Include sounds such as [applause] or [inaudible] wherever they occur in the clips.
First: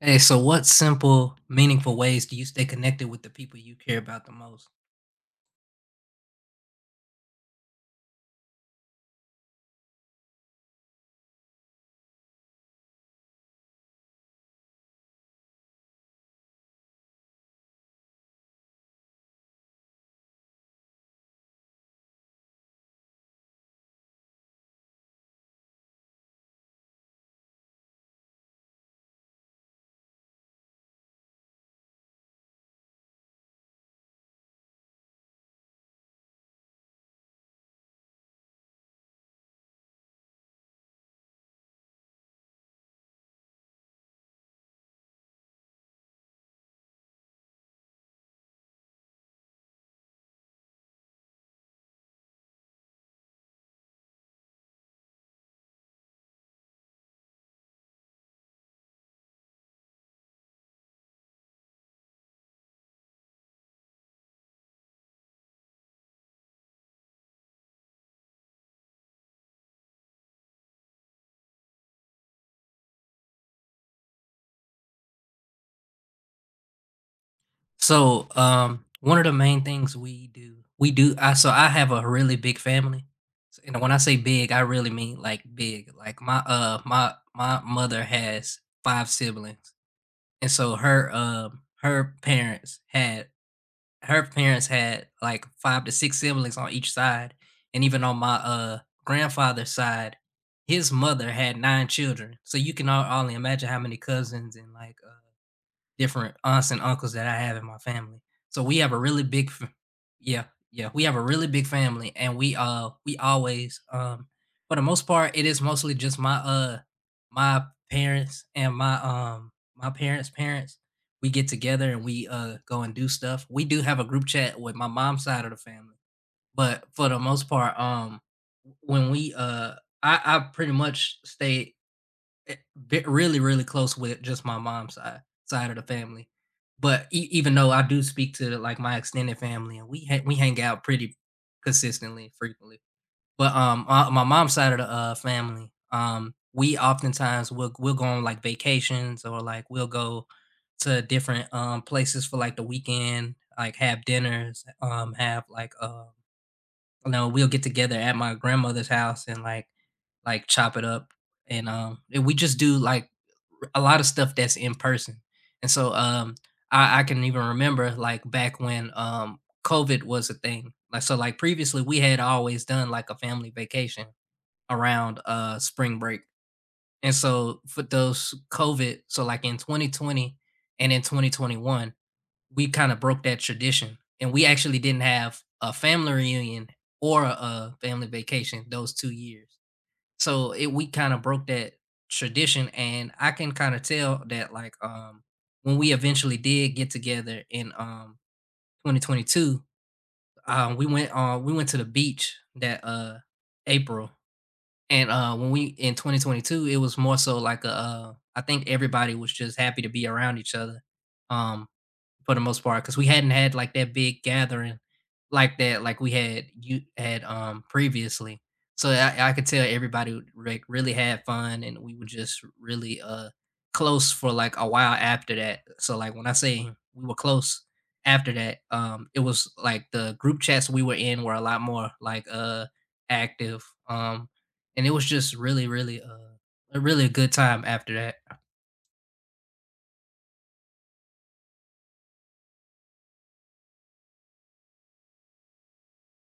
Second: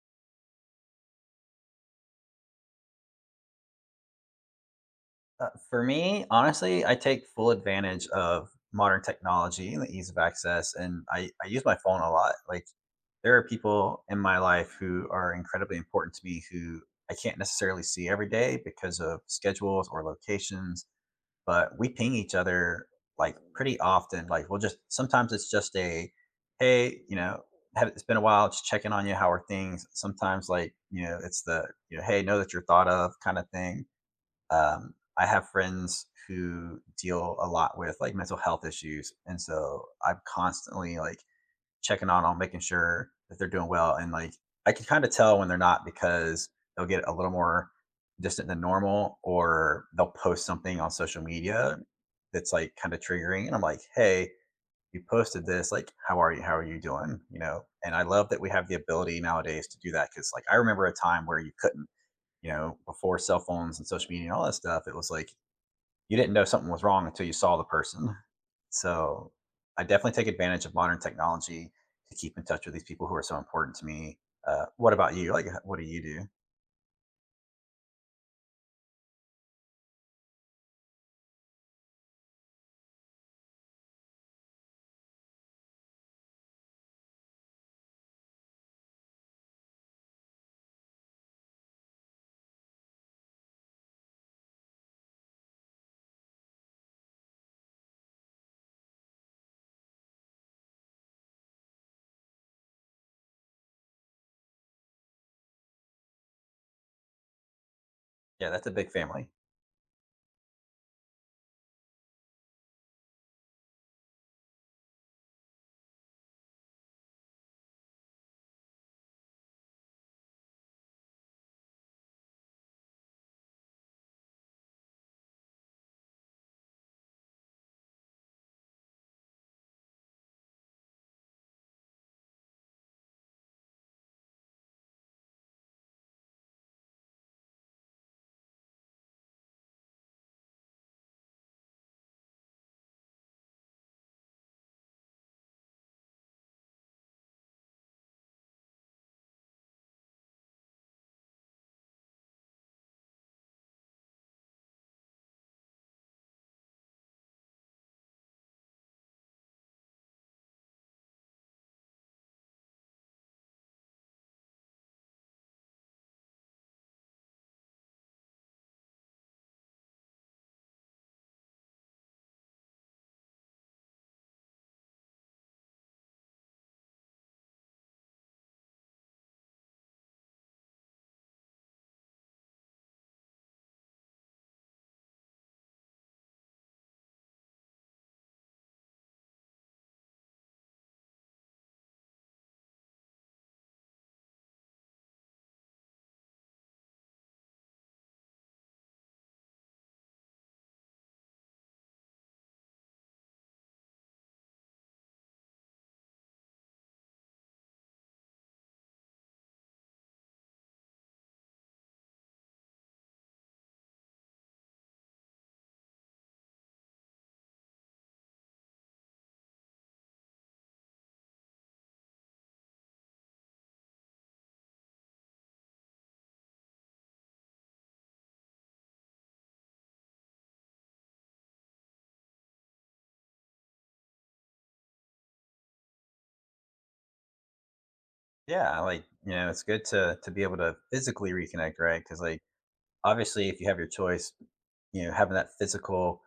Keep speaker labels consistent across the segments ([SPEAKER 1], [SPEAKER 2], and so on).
[SPEAKER 1] Hey, so what simple, meaningful ways do you stay connected with the people you care about the most?
[SPEAKER 2] For me, honestly, I take full advantage of modern technology and the ease of access, and I use my phone a lot. Like, there are people in my life who are incredibly important to me who I can't necessarily see every day because of schedules or locations, but we ping each other like pretty often. Like, we'll just sometimes it's just a hey, it's been a while, just checking on you. How are things? Sometimes, like, it's the, you know, hey, know that you're thought of kind of thing. I have friends who deal a lot with like mental health issues, and so I'm constantly like checking on them, making sure that they're doing well. And like I can kind of tell when they're not because they'll get a little more distant than normal, or they'll post something on social media that's like kind of triggering. And I'm like, hey, you posted this. Like, how are you? How are you doing? And I love that we have the ability nowadays to do that because like I remember a time where you couldn't you know, before cell phones and social media and all that stuff, it was like you didn't know something was wrong until you saw the person. So I definitely take advantage of modern technology to keep in touch with these people who are so important to me. What about you? Like, what do you do?
[SPEAKER 1] One of the main things we do, we do. I so I have a really big family. And when I say big, I really mean like big. Like my mother has five siblings, and so her parents had like 5 to 6 siblings on each side, and even on my grandfather's side, his mother had 9 children, so you can on only imagine how many cousins and, like, different aunts and uncles that I have in my family.
[SPEAKER 2] Yeah,
[SPEAKER 1] So
[SPEAKER 2] that's a
[SPEAKER 1] we
[SPEAKER 2] big
[SPEAKER 1] have a really
[SPEAKER 2] family.
[SPEAKER 1] big yeah, yeah, we have a really big family, and we always, for the most part, it is mostly just my parents and my parents' parents. We get together and go and do stuff. We do have a group chat with my mom's side of the family, but for the most part, when we, I pretty much stay Eh, ve really, really close with just my mom's side of the family, but e even though I do speak to, like, my extended family, and we hang out pretty consistently, frequently, my mom's side of the family, we oftentimes will we'll go on, like, vacations, or like, we'll go to different, places for, like, the weekend, like, have dinners, have, like, we'll get together at my grandmother's house and, like, chop it up, and we just do, like, a lot of stuff that's in person. And so, um, I I can even remember, like, back when COVID was a thing. Like, so, like, previously, we had always done, like, a family vacation around, spring break, and so, for like, in 2020 and in 2021, we kind of broke that tradition, and we actually didn't have a family reunion or a family vacation those 2 years. So it we kind of broke that tradition, and I can kind of tell that like when we eventually did get together in 2022, we went to the beach that April. And when we in 2022, it was more so like a I think everybody was just happy to be around each other. Um for the most part, because we hadn't had like that big gathering like that, like we had you had previously. So I could tell everybody would, like, really had fun, and we were just really close for like a while after that. So like when I say we were close after that, it was like the group chats we were in were a lot more like active, um, and it was just really really a really good time after that.
[SPEAKER 2] Yeah, it's good to be able to physically reconnect, right? Because like obviously, if you have your choice, you know, having that physical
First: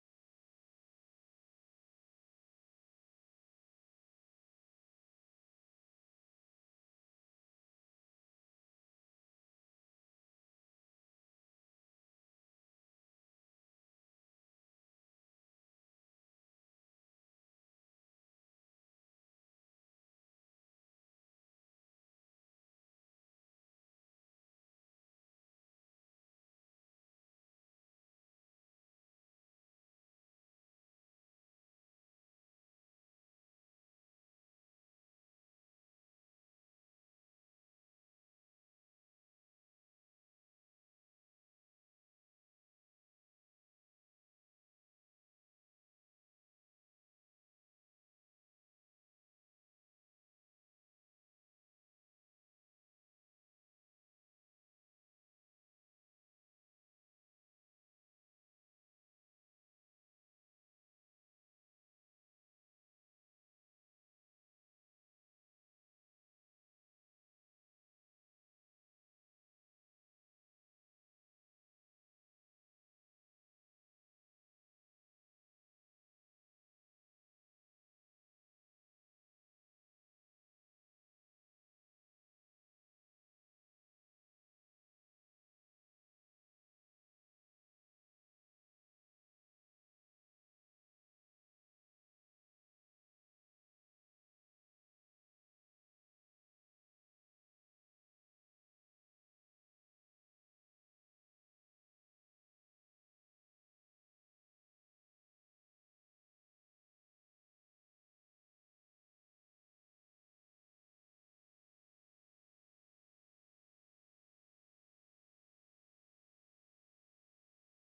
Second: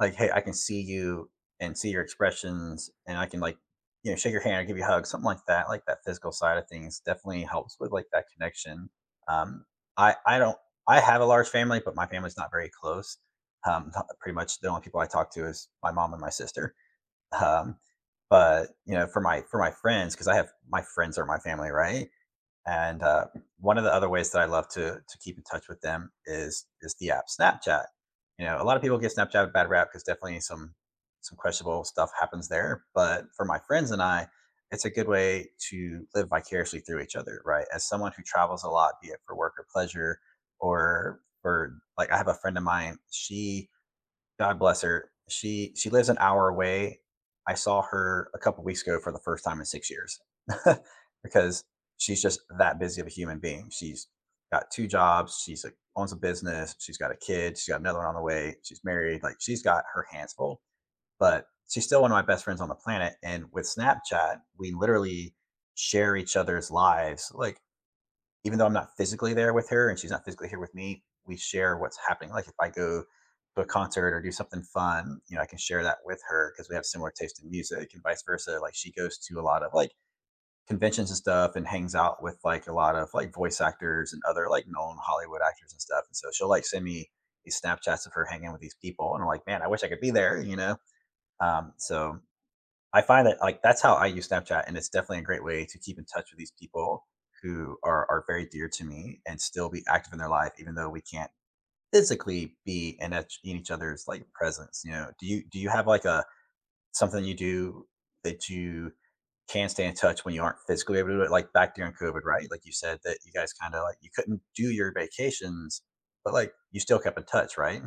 [SPEAKER 2] like, "Hey, I can see you and see your expressions, and I can like, you know, shake your hand or give you a hug," something like that. Like that physical side of things definitely helps with like that connection. Um, I don't I have a large family, but my family's not very close. Pretty much the only people I talk to is my mom and my sister. Um, but you know, for my friends, because I have my friends are my family, right? And One of the other ways that I love to keep in touch with them is the app Snapchat. You know, a lot of people give Snapchat a bad rap because definitely some questionable stuff happens there. But for my friends and I, it's a good way to live vicariously through each other, right? As someone who travels a lot, be it for work or pleasure, or for like I have a friend of mine, she God bless her. She lives an hour away. I saw her a couple of weeks ago for the first time in 6 years [laughs] because she's just that busy of a human being. She's got two jobs. Owns a business. She's got a kid. She's got another one on the way. She's married. Like she's got her hands full. But she's still one of my best friends on the planet. And with Snapchat, we literally share each other's lives like even though I'm not physically there with her and she's not physically here with me, we share what's happening. Like if I go to a concert or do something fun, you know, I can share that with her because we have similar taste in music and vice versa. Like she goes to a lot of like conventions and stuff and hangs out with like a lot of like voice actors and other like known Hollywood actors and stuff. And so she'll like send me these Snapchats of her hanging with these people. And I'm like, man, I wish I could be there, you know? So I find that like that's how I use Snapchat, and it's definitely a great way to keep in touch with these people who are very dear to me and still be active in their life, even though we can't physically each in each other's like presence. You know, do you have like a something you do that you can stay in touch when you aren't physically able to do it? Like back during COVID, right? Like you said that you guys kind of like you couldn't do your vacations, but like you still kept in touch, right?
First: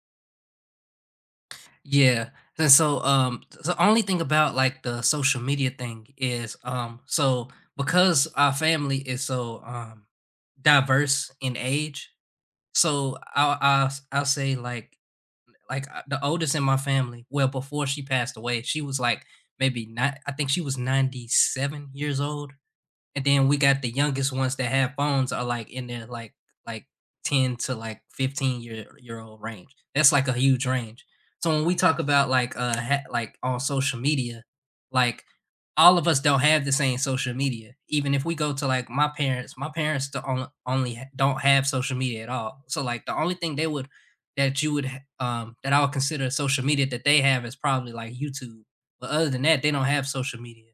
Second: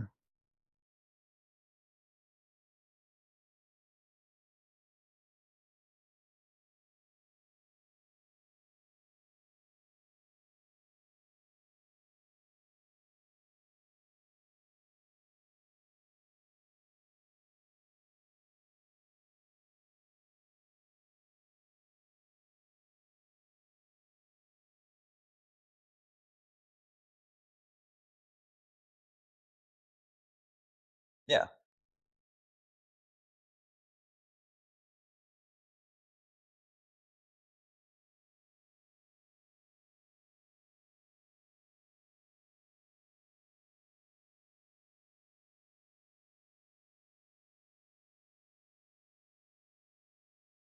[SPEAKER 1] Yeah. And so the only thing about like the social media thing is so because our family is so diverse in age. So I'll say like the oldest in my family, well, before she passed away, she was like maybe not, I think she was 97 years old. And then we got the youngest ones that have phones are like in their like 10 to like 15 year old range. That's like a huge range.
[SPEAKER 2] Yeah,
[SPEAKER 1] So when we talk about like like on social media, like all of us don't have the same social media. Even if we go to like my parents do on, only ha- don't have social media at all. So like the only thing they would that you would that I would consider social media that they have is probably like YouTube. But other than that, they don't have social media.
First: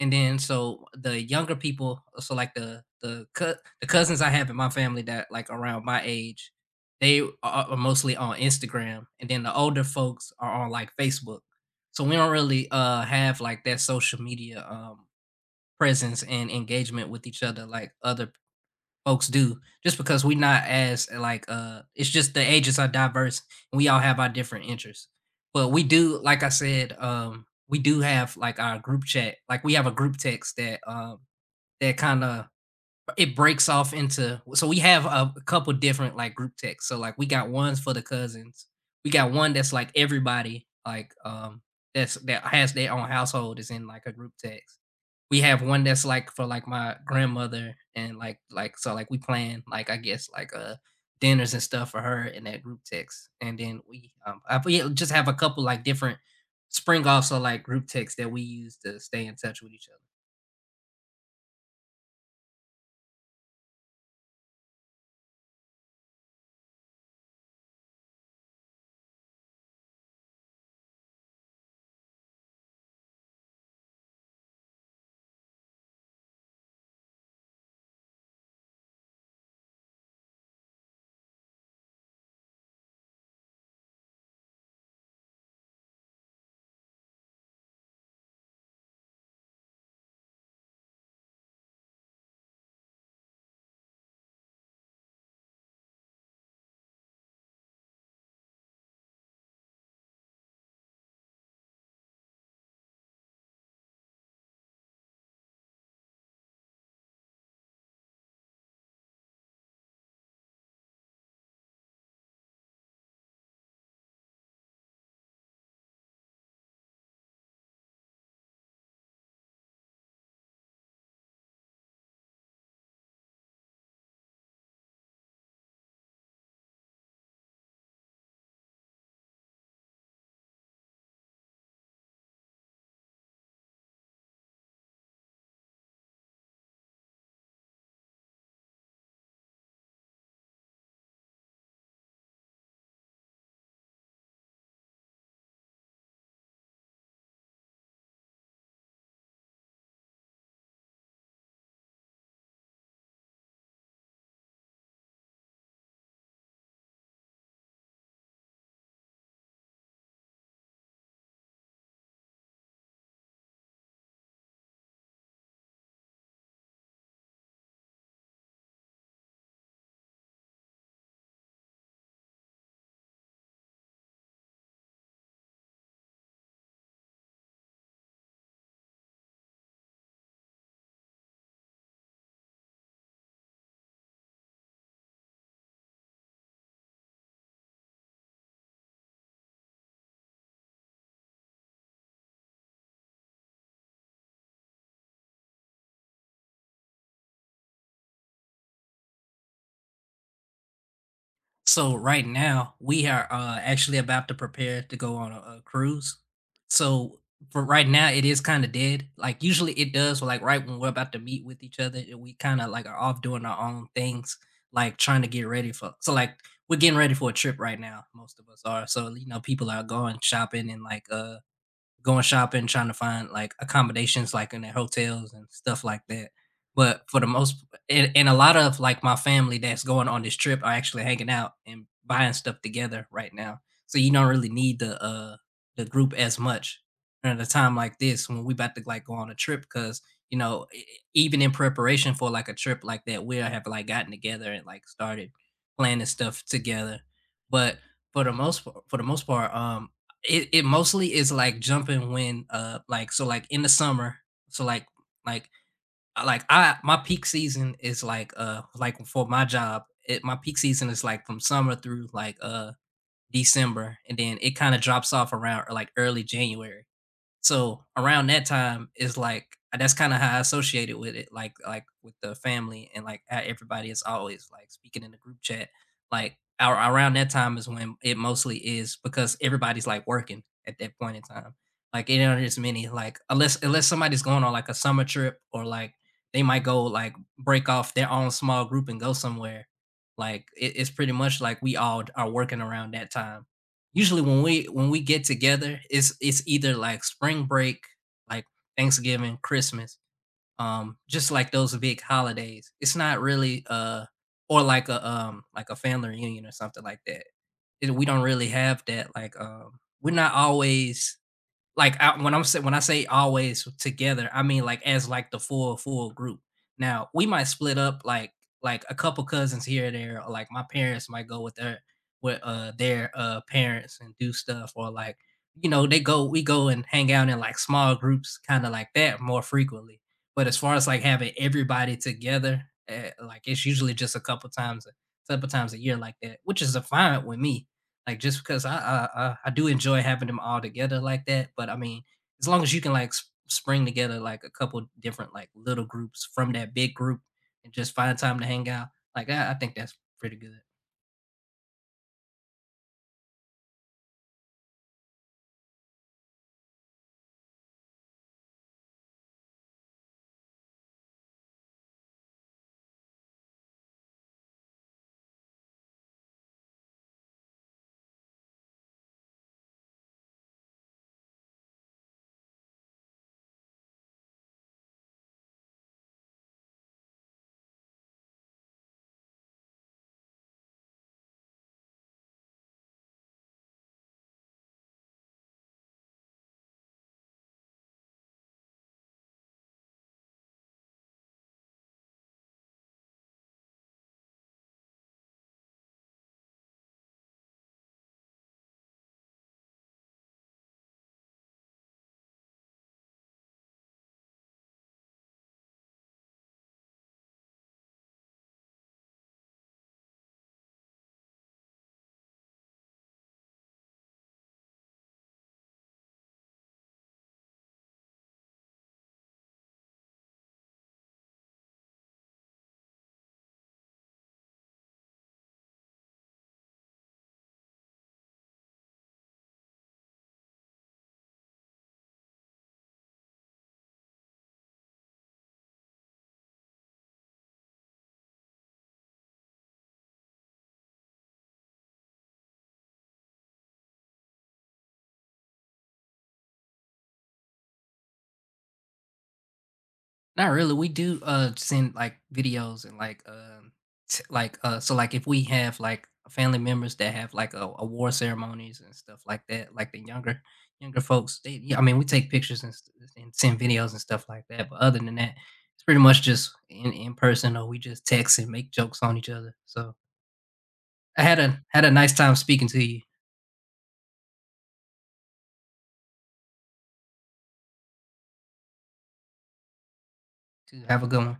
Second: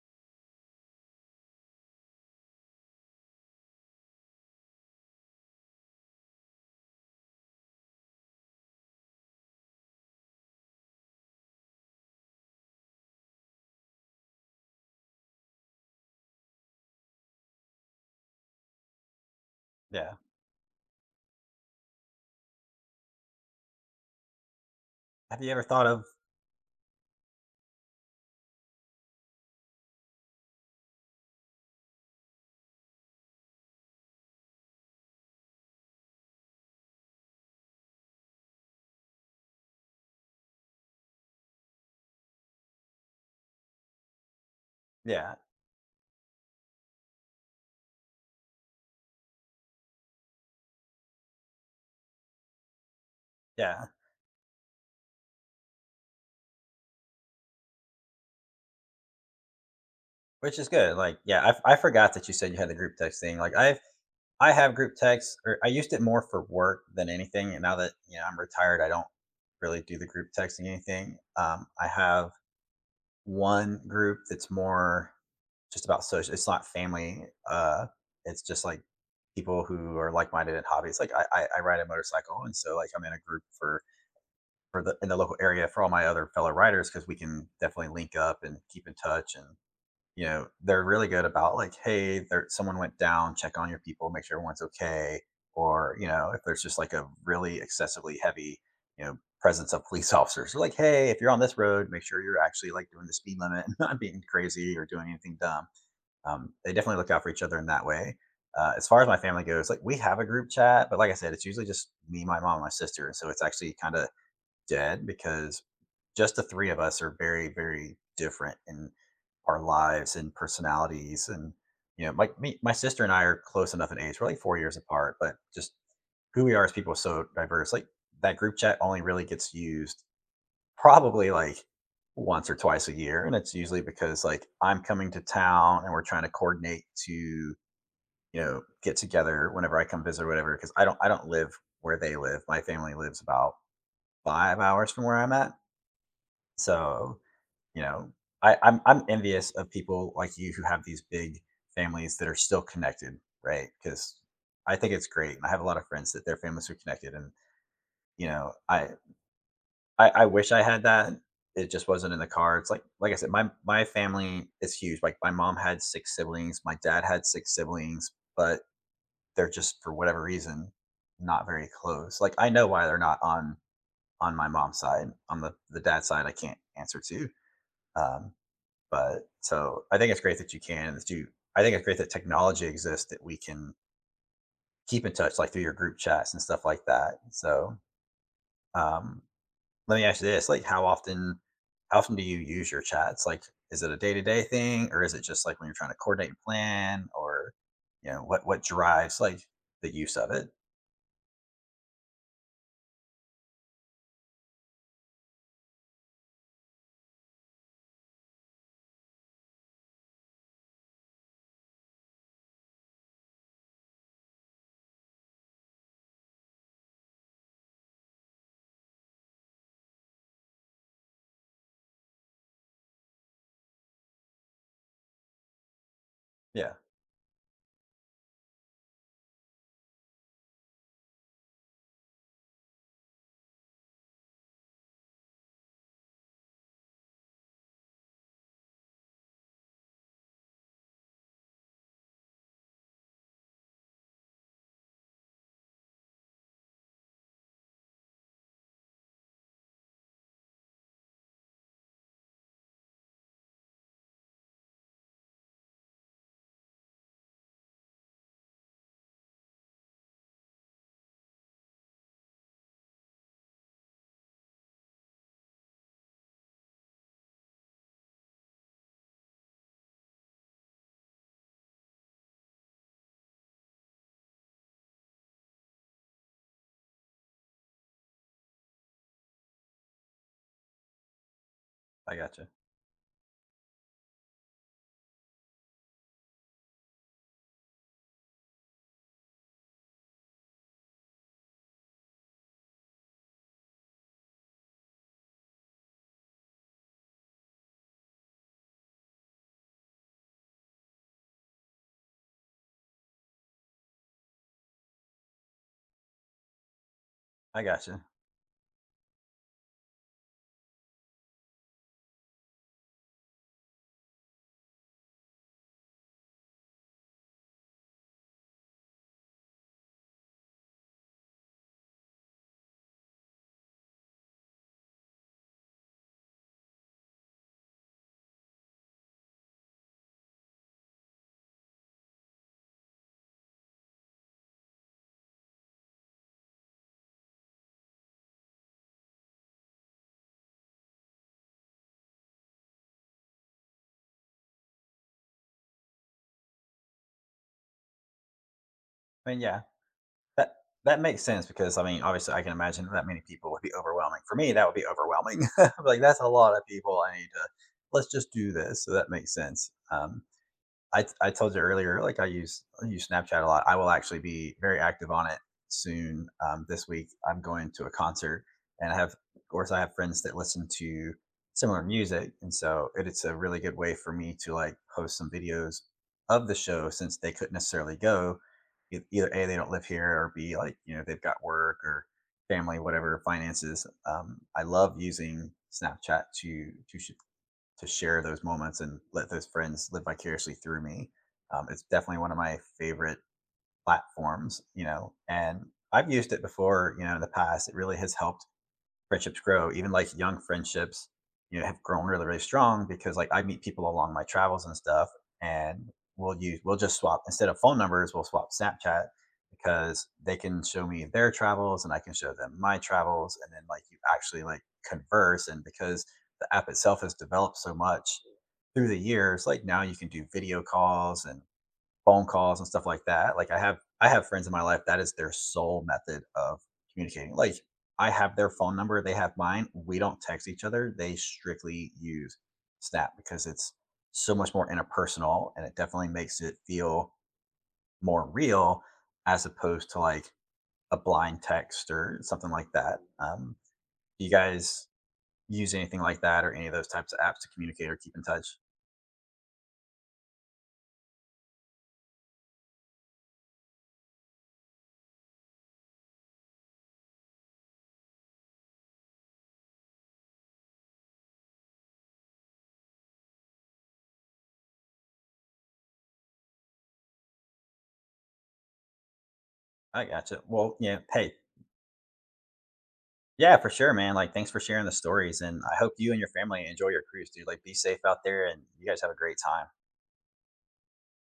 [SPEAKER 1] And then so the younger people, so like the cousins I have in my family that like around my age, they are mostly on Instagram, and then the older folks are on like Facebook. So we don't really have like that social media presence and engagement with each other like other folks do, just
[SPEAKER 2] yeah.
[SPEAKER 1] because we not as like it's just the ages are diverse and we all have our different interests.
[SPEAKER 2] Have you ever
[SPEAKER 1] But we
[SPEAKER 2] thought of
[SPEAKER 1] do, like I said, we do have like our group chat. Like we have a group text that kind of it breaks off into. So we have a couple different like group texts. So like we got ones for the cousins, we got one that's like everybody like that's that has their own household is in like a group text.
[SPEAKER 2] yeah,
[SPEAKER 1] We have one that's like for like my grandmother and like, so like we plan like I guess like dinners and stuff for her in that group text. And then
[SPEAKER 2] yeah?
[SPEAKER 1] we just have a couple like different spring offs or like group texts that we use to stay in touch with each other.
[SPEAKER 2] Which is good, like, yeah, I forgot that you said you had the group text thing, like, I've I have group texts, or I used it more for work than anything, and now that, you know, I'm retired, I don't really do the group texting anything. I have 1 group that's more just about social, it's not family. It's just, like, people who are like-minded in hobbies, like, I ride a motorcycle, and so, like, I'm in a group for the in the local area for all my other fellow riders because we can definitely link up and keep in touch. And you know, they're really good about like, hey, there someone went down, check on your people, make sure everyone's okay. Or, you know, if there's just like a really excessively heavy, you know, presence of police [laughs] officers, they're like, hey, if you're on this road, make sure you're actually like doing the speed limit and [laughs] not being crazy or doing anything dumb. They definitely look out for each other in that way. As far as my family goes, like we have a group chat, but like I said, it's usually just me, my mom, and my sister. And so it's actually kind of dead because just the three of us are very, very different in our lives and personalities. And, you know, me, my sister and I are close enough in age. We're like 4 years apart, but just who we are as people is so diverse. Like that group chat only really gets used probably like once or twice a year. And it's usually because like I'm coming to town and we're trying to coordinate to, you know, get together whenever I come visit or whatever. Cause I don't live where they live. My family lives about 5 hours from where I'm at. So, you know, I'm envious of people like you who have these big families that are still connected, right? Because I think it's great, and I have a lot of friends that their families are connected, and you know, I wish I had that. It just wasn't in the cards. Like I said, my family is huge. Like my mom had six siblings, my dad had six siblings, but they're just for whatever reason not very close. Like I know why they're not on on my mom's side. On the dad side, I can't answer to. Um, But so I think it's great that you can. I think it's great that technology exists that we can keep in touch, like through your group chats and stuff like that. Um, Let me ask you this: like, how often do you use your chats? Like, is it a day to day thing, or is it just like when you're trying to coordinate and plan, or you know, what drives like the use of it?
[SPEAKER 1] So right now we are actually about to prepare to go on a cruise. So for right now, it is kind of dead. Like usually it does. Like right when we're about to meet with each other, and we kind of like are off doing our own things, like trying to get ready for. So like we're getting ready for a trip right now. Most of us are. So you know, people are going shopping and like going shopping, trying to find like accommodations like in the hotels and stuff like that.
[SPEAKER 2] Yeah,
[SPEAKER 1] But for the most, and a lot of like my family that's going on this trip are actually hanging out and buying stuff together right now. So you don't really need the group as much at a time like this when we about to like go on a trip. Because you know even in preparation for like a trip like that, we have like gotten together and like started planning stuff together. But for the for the most part, it it mostly is like jumping when, like so like in the summer. So like like I, my peak season is like for my job, it my peak season is like from summer through like, December, and then it kinda drops off around like early January. So around that time is like that's kind of how I associated with it, like with the family and like how everybody is always like speaking in the group chat. Like our, around that time is when it mostly is because everybody's like working at that point in time. Like
[SPEAKER 2] I
[SPEAKER 1] you know,
[SPEAKER 2] gotcha.
[SPEAKER 1] there's many like unless somebody's going on like a summer trip, or like they might go like break off their own small group and go somewhere. Like it's pretty much like we all are working around that time. Usually when we get together, it's either like spring break, like Thanksgiving, Christmas, just like those big holidays. It's not really or like a family reunion or something like that.
[SPEAKER 2] I gotcha.
[SPEAKER 1] We don't really have that like we're not always like I, when I'm say, when I say always together, I mean like as like the full group. Now we might split up like a couple cousins here and there, or like my parents might go with their parents and do stuff, or like you know they go we go and hang out in like small groups, kind of like that more frequently. But as far as like having everybody together, like it's usually just a couple times, a couple times a year like that, which is a fine with me like, just because I do enjoy having them all together like that. But I mean, as long as you can, like, s spring together, like, a couple different, like, little groups from that big group and just find time to hang out, like,
[SPEAKER 2] I mean,
[SPEAKER 1] I
[SPEAKER 2] yeah,
[SPEAKER 1] think that's pretty
[SPEAKER 2] That
[SPEAKER 1] good.
[SPEAKER 2] that makes sense because, I mean, obviously, I can imagine that many people would be overwhelming. For me, that would be overwhelming. [laughs] Like, that's a lot of people I need to let's just do this. So that makes sense. I told you earlier, like I use Snapchat a lot. I will actually be very active on it soon. This week, I'm going to a concert, and I have, of course, I have friends that listen to similar music, and so it's a really good way for me to like post some videos of the show since they couldn't necessarily go. Either a they don't live here, or b like you know they've got work or family, whatever finances. I love using Snapchat to share those moments and let those friends live vicariously through me. It's definitely one of my favorite platforms, you know. And I've used it before, you know, in the past. It really has helped friendships grow. Even like young friendships, you know, have grown really, really strong because like I meet people along my travels and stuff, and we'll just swap instead of phone numbers, we'll swap Snapchat because they can show me their travels and I can show them my travels, and then like you actually like converse. And because the app itself has developed so much through the years, like now you can do video calls and phone calls and stuff like that. Like I have friends in my life that is their sole method of communicating. Like I have their phone number, they have mine. We don't text each other. They strictly use Snap because it's so much more interpersonal and it definitely makes it feel more real as opposed to like a blind text or something like that. Do you guys use anything like that or any of those types of apps to communicate or keep in touch?
[SPEAKER 1] Not really. We do send like videos and like so like if we have like family members that have like a award ceremonies and stuff like that, like the younger folks, they yeah, I mean we take pictures and, and send videos and stuff like that. But other than that, it's pretty much just in person, or we just text and make jokes on each other. So
[SPEAKER 2] I gotcha. Well, yeah.
[SPEAKER 1] I
[SPEAKER 2] Hey,
[SPEAKER 1] had a nice time speaking to you.
[SPEAKER 2] yeah, for sure, man. Like, thanks for sharing the stories, and I hope you and your family enjoy your cruise, dude. Like, be safe out there, and you guys have a great time.
[SPEAKER 1] To have a good one.